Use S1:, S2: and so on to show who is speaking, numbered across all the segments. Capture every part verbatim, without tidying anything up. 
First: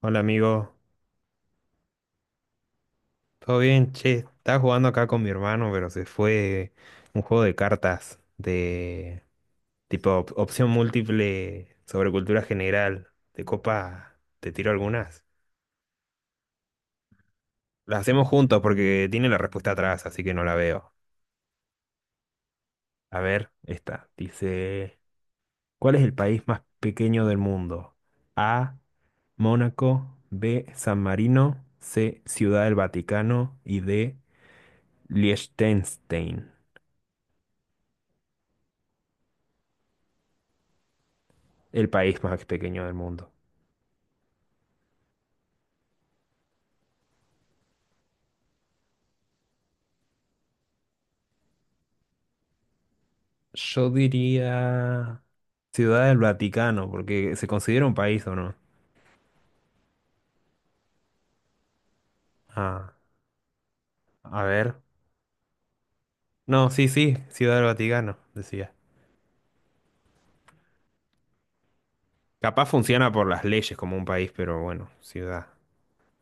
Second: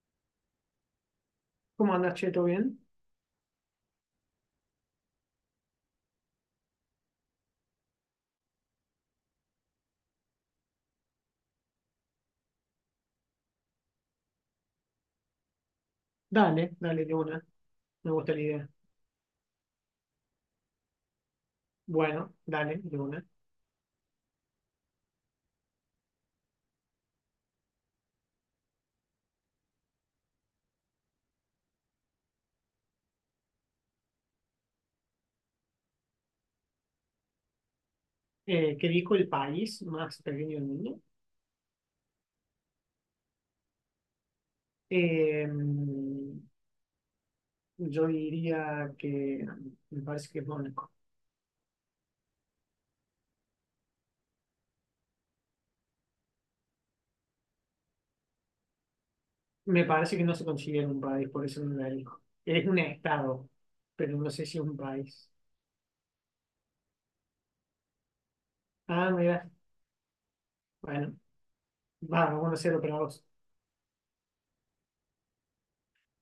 S1: Hola amigo,
S2: ¿Cómo andas, che? ¿Todo bien?
S1: ¿todo bien? Che, estaba jugando acá con mi hermano, pero se fue un juego de cartas de tipo op- opción múltiple sobre cultura general. De copa, te tiro algunas.
S2: Dale, dale, de una.
S1: Las
S2: Me
S1: hacemos
S2: gusta la
S1: juntos
S2: idea.
S1: porque tiene la respuesta atrás, así que no la veo.
S2: Bueno, dale, de
S1: A
S2: una.
S1: ver, esta. Dice, ¿cuál es el país más pequeño del mundo? A, Mónaco, B, San Marino, C, Ciudad del Vaticano y D, Liechtenstein.
S2: Eh, ¿qué dijo el país más pequeño del mundo?
S1: El país más pequeño del mundo.
S2: Eh, yo diría que me parece que es Mónaco.
S1: Yo diría Ciudad del Vaticano, porque se considera un país o no.
S2: Me parece que no se considera un país, por eso no la dijo. Es un
S1: Ah,
S2: estado, pero no
S1: a
S2: sé si es
S1: ver.
S2: un país.
S1: No, sí, sí, Ciudad del Vaticano, decía.
S2: Ah, mira, bueno, vamos,
S1: Capaz
S2: uno a cero para
S1: funciona
S2: vos.
S1: por las leyes como un país, pero bueno, ciudad.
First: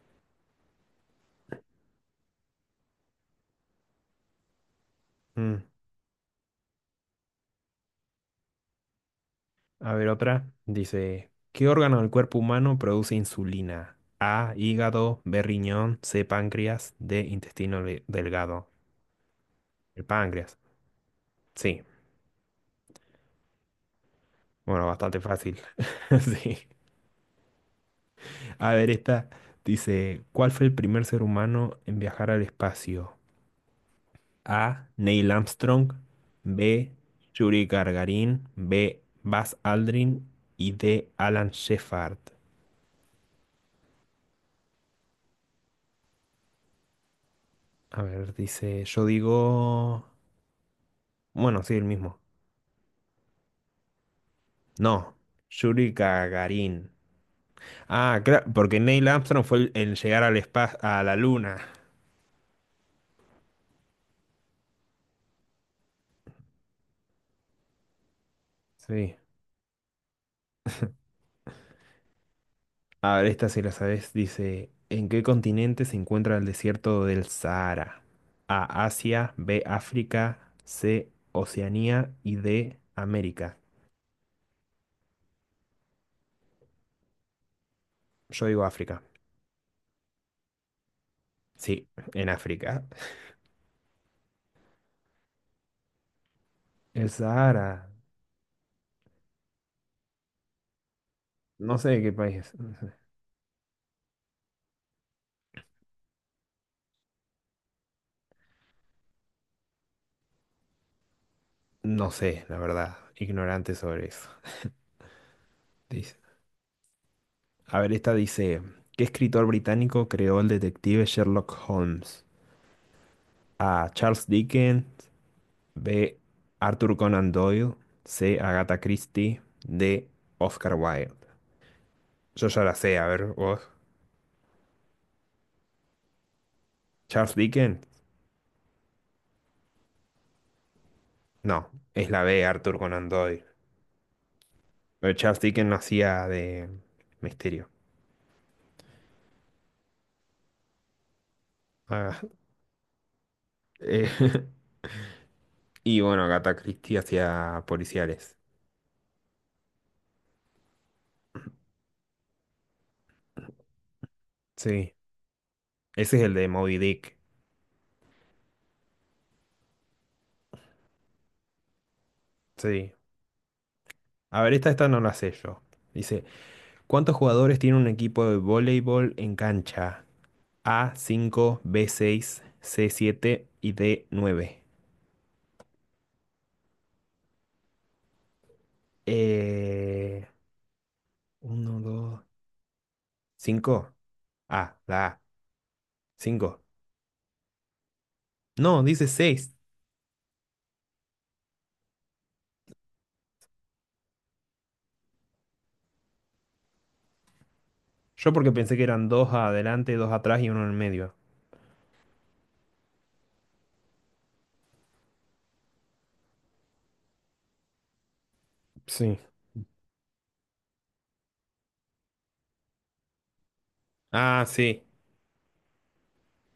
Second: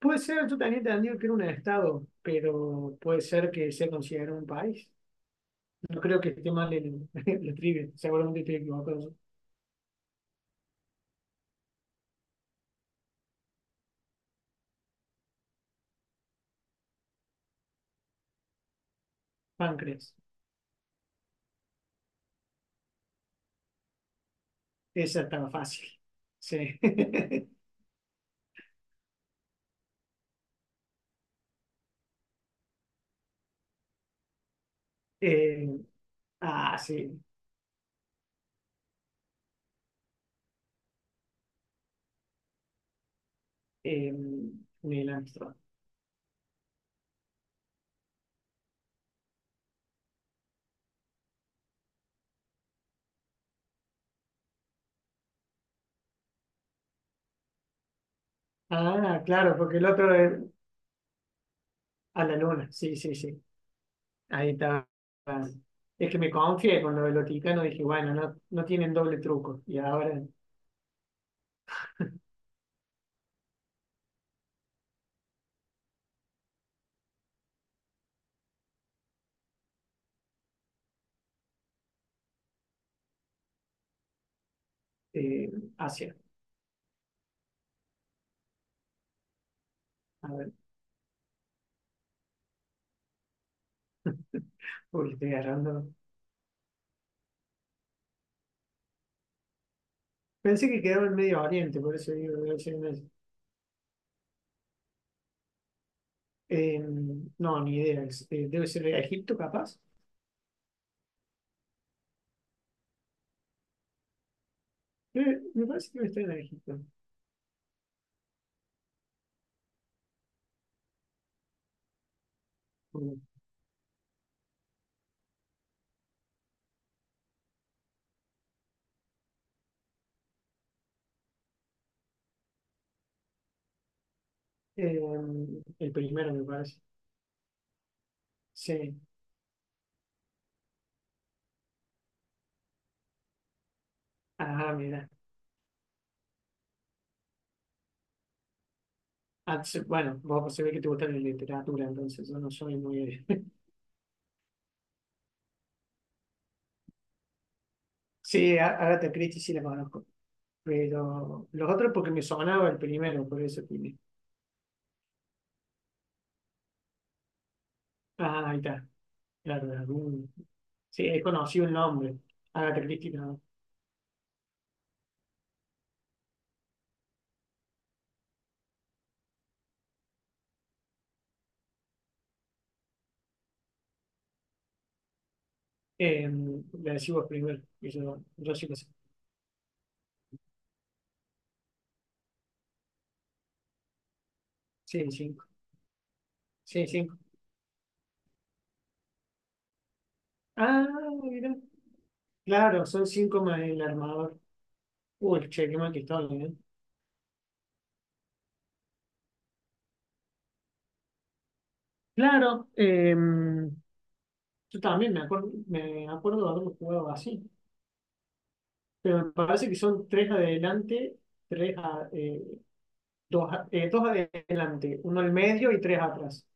S2: Puede ser, yo también te entendido que era un estado, pero puede ser que sea considerado un país.
S1: Mm,
S2: No creo que esté mal el, la trivia. Seguramente estoy equivocado.
S1: a ver, otra. Dice, ¿qué órgano del cuerpo humano produce insulina? A, hígado, B, riñón, C, páncreas, D, intestino le- delgado. El
S2: Páncreas.
S1: páncreas. Sí. Bueno, bastante
S2: Esa estaba
S1: fácil.
S2: fácil.
S1: Sí.
S2: Sí.
S1: A ver, esta dice, ¿cuál fue el primer ser humano en viajar al espacio? A, Neil
S2: Eh,
S1: Armstrong.
S2: ah,
S1: B,
S2: sí.
S1: Yuri Gagarin. B, Buzz Aldrin. Y D, Alan Shepard.
S2: Eh, Neil Armstrong.
S1: A ver, dice, yo digo... Bueno, sí, el mismo. No, Yuri Gagarin. Ah, claro, porque Neil
S2: Ah,
S1: Armstrong
S2: claro,
S1: fue el,
S2: porque el
S1: el
S2: otro
S1: llegar al
S2: es
S1: espacio, a la luna.
S2: a la luna. Sí, sí, sí. Ahí estaba. Es que me confié con lo del Vaticano. Dije, bueno, no, no tienen
S1: Sí.
S2: doble truco. Y ahora
S1: A ver, esta si la sabes, dice, ¿en qué continente se encuentra el desierto del Sahara? A, Asia, B, África, C, Oceanía y D, América.
S2: eh, Asia.
S1: Yo digo África.
S2: A ver,
S1: Sí, en África.
S2: porque estoy agarrando.
S1: El Sahara.
S2: Pensé que quedaba en Medio
S1: No
S2: Oriente,
S1: sé
S2: por
S1: de
S2: eso
S1: qué
S2: digo,
S1: país es.
S2: debe ser en ese. Eh, no, ni idea. Es- eh, debe ser Egipto, capaz.
S1: No sé, la verdad. Ignorante sobre eso.
S2: Eh, me parece que me
S1: Dice-
S2: estoy en naranjito.
S1: A ver, esta dice, ¿qué escritor británico creó el detective Sherlock Holmes? A, Charles Dickens, B, Arthur Conan Doyle. C, Agatha Christie. D, Oscar Wilde. Yo ya la sé, a ver, vos.
S2: Eh, el primero, me parece.
S1: ¿Charles Dickens?
S2: Sí.
S1: No, es la B, Arthur Conan Doyle.
S2: Ah, mira.
S1: Pero Charles Dickens no hacía de misterio.
S2: Ah, se- Bueno, vos pues, se ve que te gusta la literatura,
S1: Ah,
S2: entonces yo no soy muy.
S1: eh, y bueno, Agatha Christie hacía policiales.
S2: Sí, a- Agatha Christie sí la conozco. Pero los otros porque me sonaba el primero, por eso tiene.
S1: Sí, ese es el de Moby Dick.
S2: Ah, ahí está. Claro, de algún- Sí, he conocido el nombre. Agatha
S1: Sí.
S2: Christie, no.
S1: A ver, esta, esta no la sé yo. Dice, ¿cuántos jugadores tiene un equipo de voleibol en cancha? A, cinco, B, seis, C, siete y D, nueve.
S2: Eh, la decís vos primero. y Yo, yo sí lo sé.
S1: Eh, uno, dos, cinco. A,
S2: Sí,
S1: la A.
S2: cinco.
S1: cinco.
S2: Sí, cinco.
S1: No, dice seis.
S2: Ah, mira. Claro, son cinco más el armador. Uy, che, qué mal que estoy, ¿eh?
S1: Yo porque pensé que eran dos adelante, dos atrás y uno en el medio.
S2: Claro, em, yo también me acuerdo, me acuerdo de haberlo jugado así,
S1: Sí.
S2: pero me parece que son tres adelante, tres a- eh, dos, a- eh, dos
S1: Ah, sí.
S2: adelante, uno al medio y tres atrás.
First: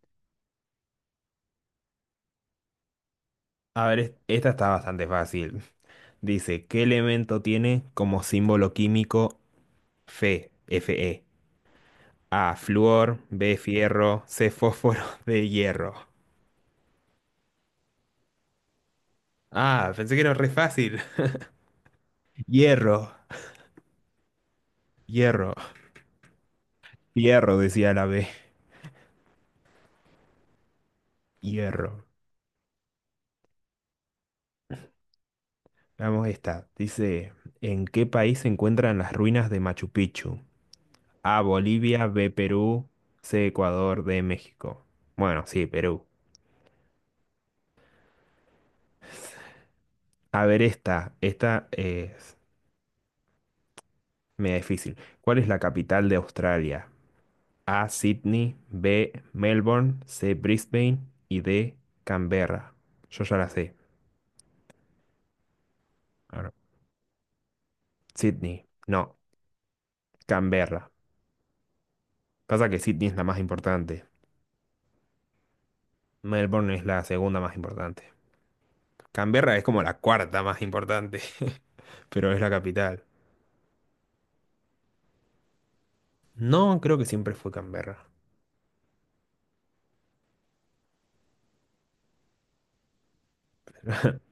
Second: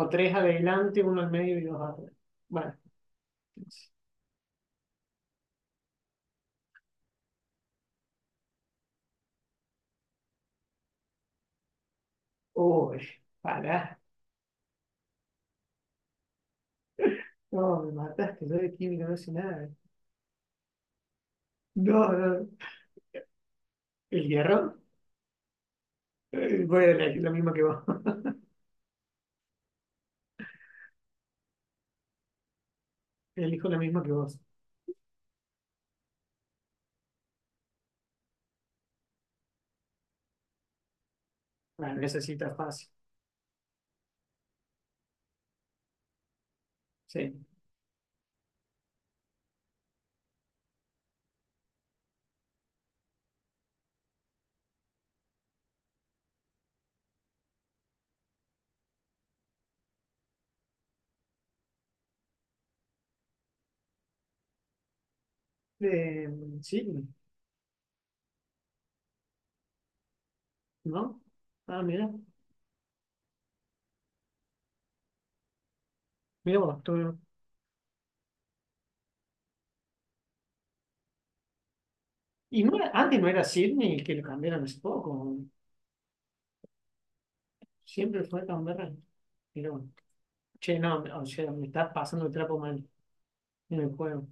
S2: O tres adelante, uno al medio y dos atrás. Bueno,
S1: A ver, es- esta está bastante fácil. Dice, ¿qué elemento tiene como símbolo químico Fe, Fe? A,
S2: uy,
S1: flúor, B,
S2: pará,
S1: fierro, C, fósforo, D, hierro.
S2: no, me mataste, yo de química no sé nada.
S1: Ah, pensé que era re fácil.
S2: No, no,
S1: Hierro.
S2: ¿el hierro?
S1: Hierro,
S2: Eh, Voy a elegir la misma
S1: hierro,
S2: que vos.
S1: decía la B. Hierro.
S2: Elijo la misma que vos.
S1: Vamos esta. Dice, ¿en qué país se encuentran las ruinas de Machu Picchu? A,
S2: Bueno,
S1: Bolivia, B,
S2: necesita
S1: Perú,
S2: fácil,
S1: C, Ecuador, D, México. Bueno, sí, Perú.
S2: sí.
S1: A ver esta. Esta es media difícil. ¿Cuál es la capital de Australia? A, Sydney, B, Melbourne, C, Brisbane y D, Canberra. Yo ya la sé. Ahora,
S2: De Sydney,
S1: Sydney. No, Canberra.
S2: ¿no? Ah, mira,
S1: Pasa que Sydney es la más importante.
S2: mira
S1: Melbourne
S2: vos,
S1: es la
S2: tú-
S1: segunda más importante. Canberra es como la cuarta más importante, pero es la
S2: y no era-
S1: capital.
S2: antes no era Sydney que lo cambiaron hace poco,
S1: No, creo que siempre fue Canberra.
S2: siempre fue Canberra. Pero, bueno, che, no, o sea, me estás pasando el trapo mal en el juego.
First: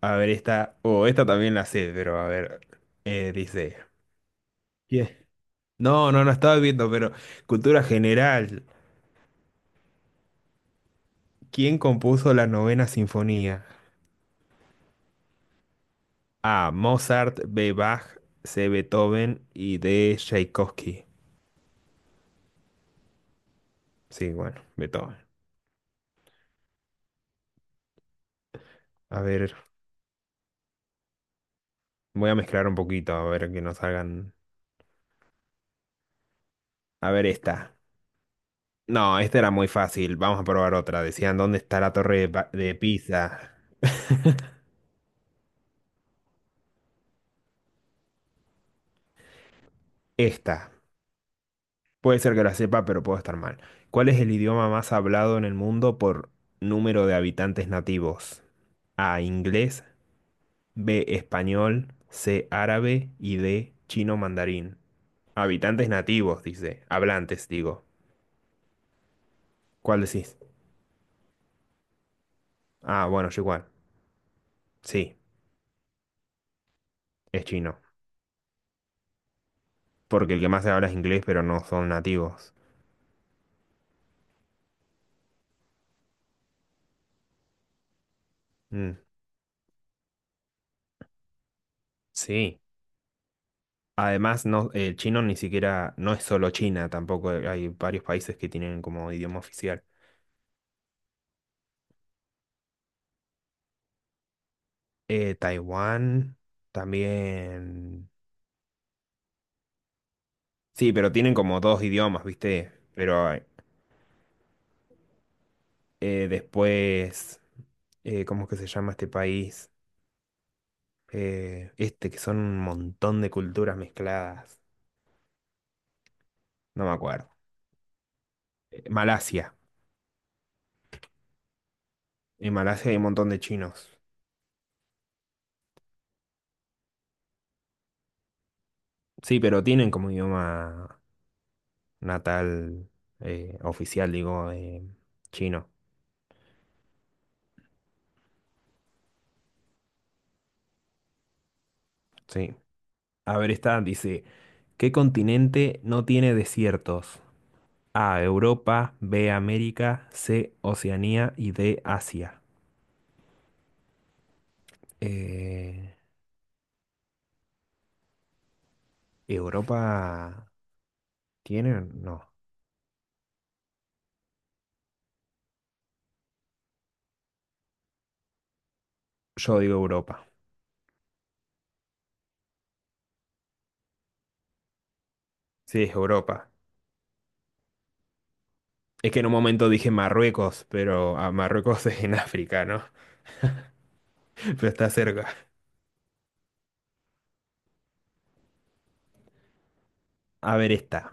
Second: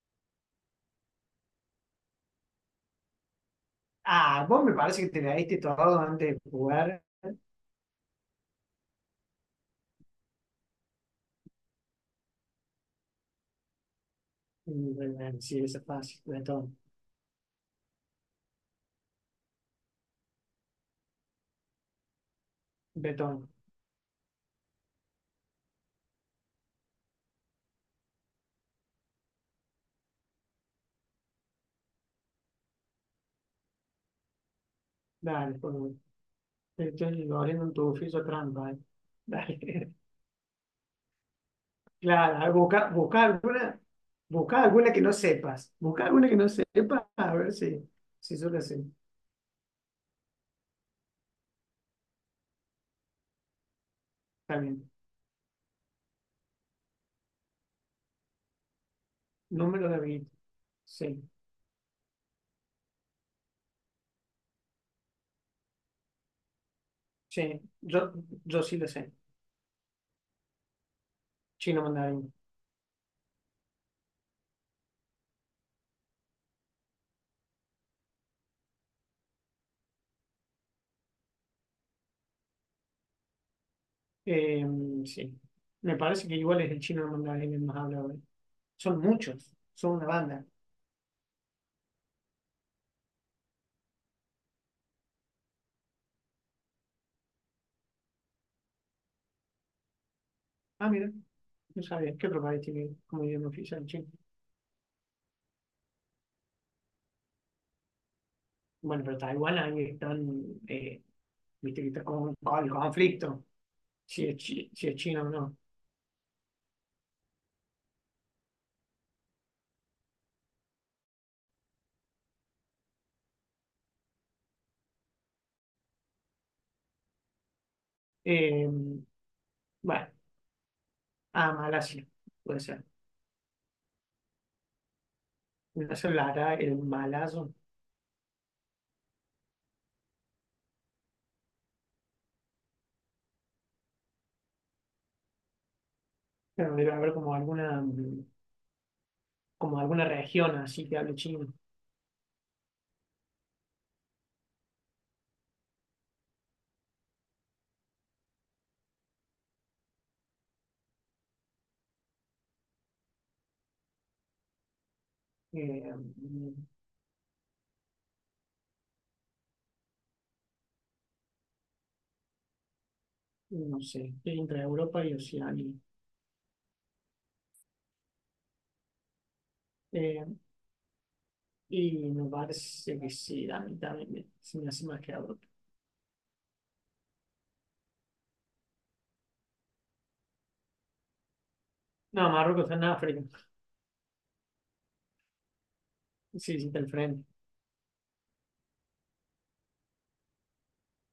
S1: A ver, esta, o esta también la sé, pero a ver, eh, dice...
S2: Ah, vos me parece
S1: ¿Quién?
S2: que te leíste todo
S1: No, no, no
S2: antes de
S1: estaba viendo,
S2: jugar.
S1: pero cultura general. ¿Quién compuso la novena sinfonía?
S2: Mm, bueno, sí, eso es fácil,
S1: A,
S2: betón,
S1: Mozart, B, Bach, C, Beethoven y D, Tchaikovsky.
S2: betón.
S1: Sí, bueno, Beethoven. A ver, voy a mezclar un poquito, a ver que nos hagan...
S2: Dale, por favor.
S1: A ver
S2: Estoy abriendo un
S1: esta.
S2: tubo, trampa, eh.
S1: No, esta era muy
S2: Dale.
S1: fácil. Vamos a probar otra. Decían, ¿dónde está la torre de,
S2: Claro, a
S1: pa-
S2: ver,
S1: de
S2: busca, busca
S1: Pisa?
S2: alguna, busca alguna que no sepas. Busca alguna que no sepas, a ver si, si yo la sé.
S1: Esta. Puede ser que la sepa, pero puedo estar mal. ¿Cuál es el
S2: Está
S1: idioma
S2: bien.
S1: más hablado en el mundo por número de habitantes nativos? A, inglés,
S2: Número de bit.
S1: B,
S2: Sí.
S1: español, C, árabe y D, chino mandarín. Habitantes nativos, dice. Hablantes,
S2: Sí.
S1: digo.
S2: Yo, yo sí la sé.
S1: ¿Cuál decís?
S2: Chino mandarín.
S1: Ah, bueno, yo igual. Sí, es chino. Porque el que más se habla es inglés, pero no son nativos.
S2: Eh, sí. Me parece que igual es el chino mandarín el más hablado, ¿eh?
S1: Mm,
S2: Son muchos. Son una banda.
S1: sí. Además, no, el chino ni siquiera, no es solo China, tampoco hay varios países que tienen como idioma oficial.
S2: Ah, mira. No sabía. ¿Qué otro país tiene como idioma oficial chino?
S1: Eh, Taiwán también.
S2: Bueno, pero Taiwán ahí están.
S1: Sí,
S2: Eh,
S1: pero tienen como dos
S2: viste que está
S1: idiomas,
S2: con, con el
S1: ¿viste? Pero eh,
S2: conflicto. Si es, chi- si es chino o no.
S1: eh, después, eh, ¿cómo es que se llama este país? Eh, este, que son un montón de culturas mezcladas. No me acuerdo.
S2: Eh,
S1: Eh, Malasia.
S2: bueno, a Malasia
S1: En
S2: puede ser.
S1: Malasia hay un montón de chinos.
S2: Ignacio Lara, el malazo,
S1: Sí, pero tienen como idioma natal, eh, oficial, digo, eh, chino.
S2: pero debe haber como alguna, mm, como alguna región así que hable chino.
S1: Sí. A ver, esta dice, ¿qué continente no tiene desiertos? A, Europa, B, América, C, Oceanía y D, Asia.
S2: Eh,
S1: Eh,
S2: mm,
S1: ¿Europa tiene? No.
S2: no sé, entre Europa y Oceanía.
S1: Yo digo Europa.
S2: Eh, y me parece que sí, a mí también me- se me hace más que Europa.
S1: Sí, es Europa. Es que en un momento dije Marruecos, pero ah, Marruecos es en
S2: No,
S1: África,
S2: Marruecos está
S1: ¿no?
S2: en África.
S1: Pero está cerca.
S2: Sí, sí, está al frente.
S1: A ver, esta.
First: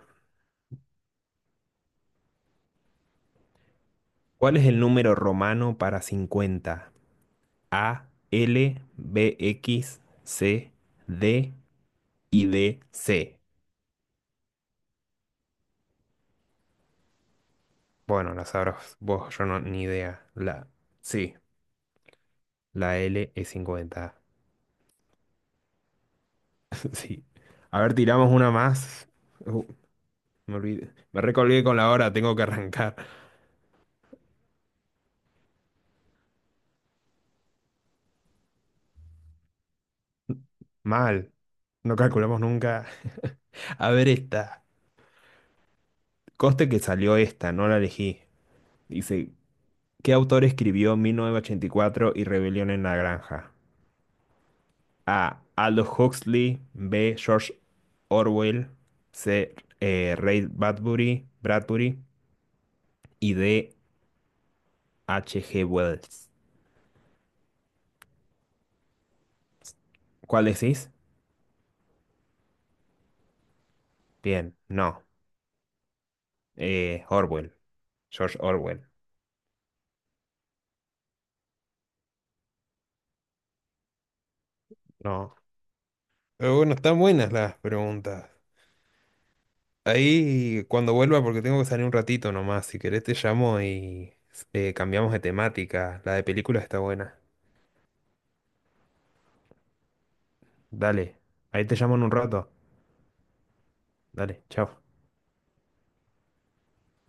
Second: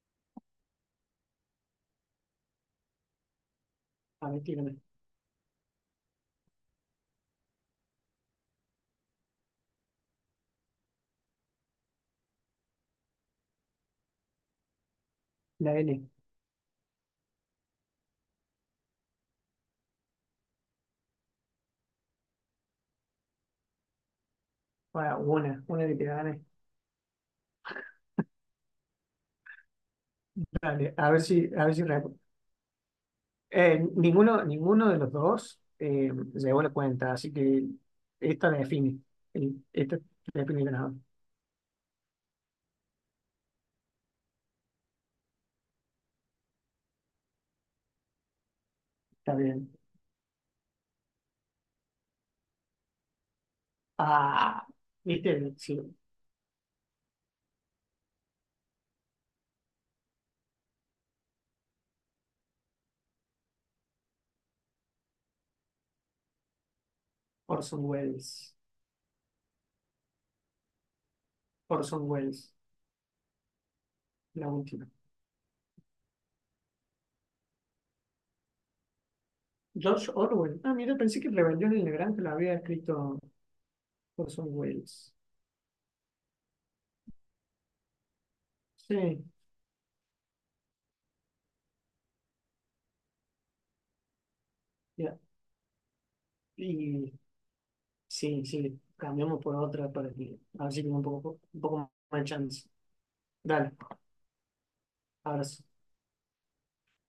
S2: A ver,
S1: ¿Cuál es
S2: tírame.
S1: el número romano para cincuenta? A, L, B, X, C, D y D, C.
S2: La L.
S1: Bueno, la sabrás vos, yo no, ni idea. La, sí, la L es cincuenta.
S2: Bueno, una, una que te gane.
S1: Sí. A ver, tiramos una más. Uh, me olvidé.
S2: Dale, a
S1: Me
S2: ver si,
S1: recolgué
S2: a ver
S1: con
S2: si
S1: la hora,
S2: recuerdo.
S1: tengo que arrancar.
S2: Eh, ninguno, ninguno de los dos eh, llegó la cuenta, así que esta la define. El- Esta la define el ganador.
S1: Mal. No calculamos nunca. A ver esta. Coste que salió esta, no la elegí. Dice,
S2: Está bien.
S1: ¿qué autor escribió mil novecientos ochenta y cuatro y cuatro y Rebelión en la Granja?
S2: Ah,
S1: A,
S2: viste, sí,
S1: Aldous Huxley. B, George Orwell. C, eh, Ray Bradbury. Bradbury. Y D, H G. Wells.
S2: Orson Welles.
S1: ¿Cuál decís?
S2: Orson Welles, la
S1: Bien,
S2: última.
S1: no. Eh, Orwell. George Orwell.
S2: George Orwell. Ah, mira, pensé que Rebelión en la Granja lo había escrito Orson Welles.
S1: No. Pero bueno, están buenas las preguntas.
S2: Sí,
S1: Ahí cuando vuelva, porque tengo que salir un ratito nomás, si querés te llamo y eh, cambiamos
S2: ya.
S1: de temática. La de películas está
S2: Y
S1: buena.
S2: sí, sí, cambiamos por otra para que, a ver si tengo un
S1: Dale.
S2: poco, un
S1: Ahí te
S2: poco
S1: llamo en un
S2: más de
S1: rato.
S2: chance. Dale,
S1: Dale, chao.
S2: abrazo.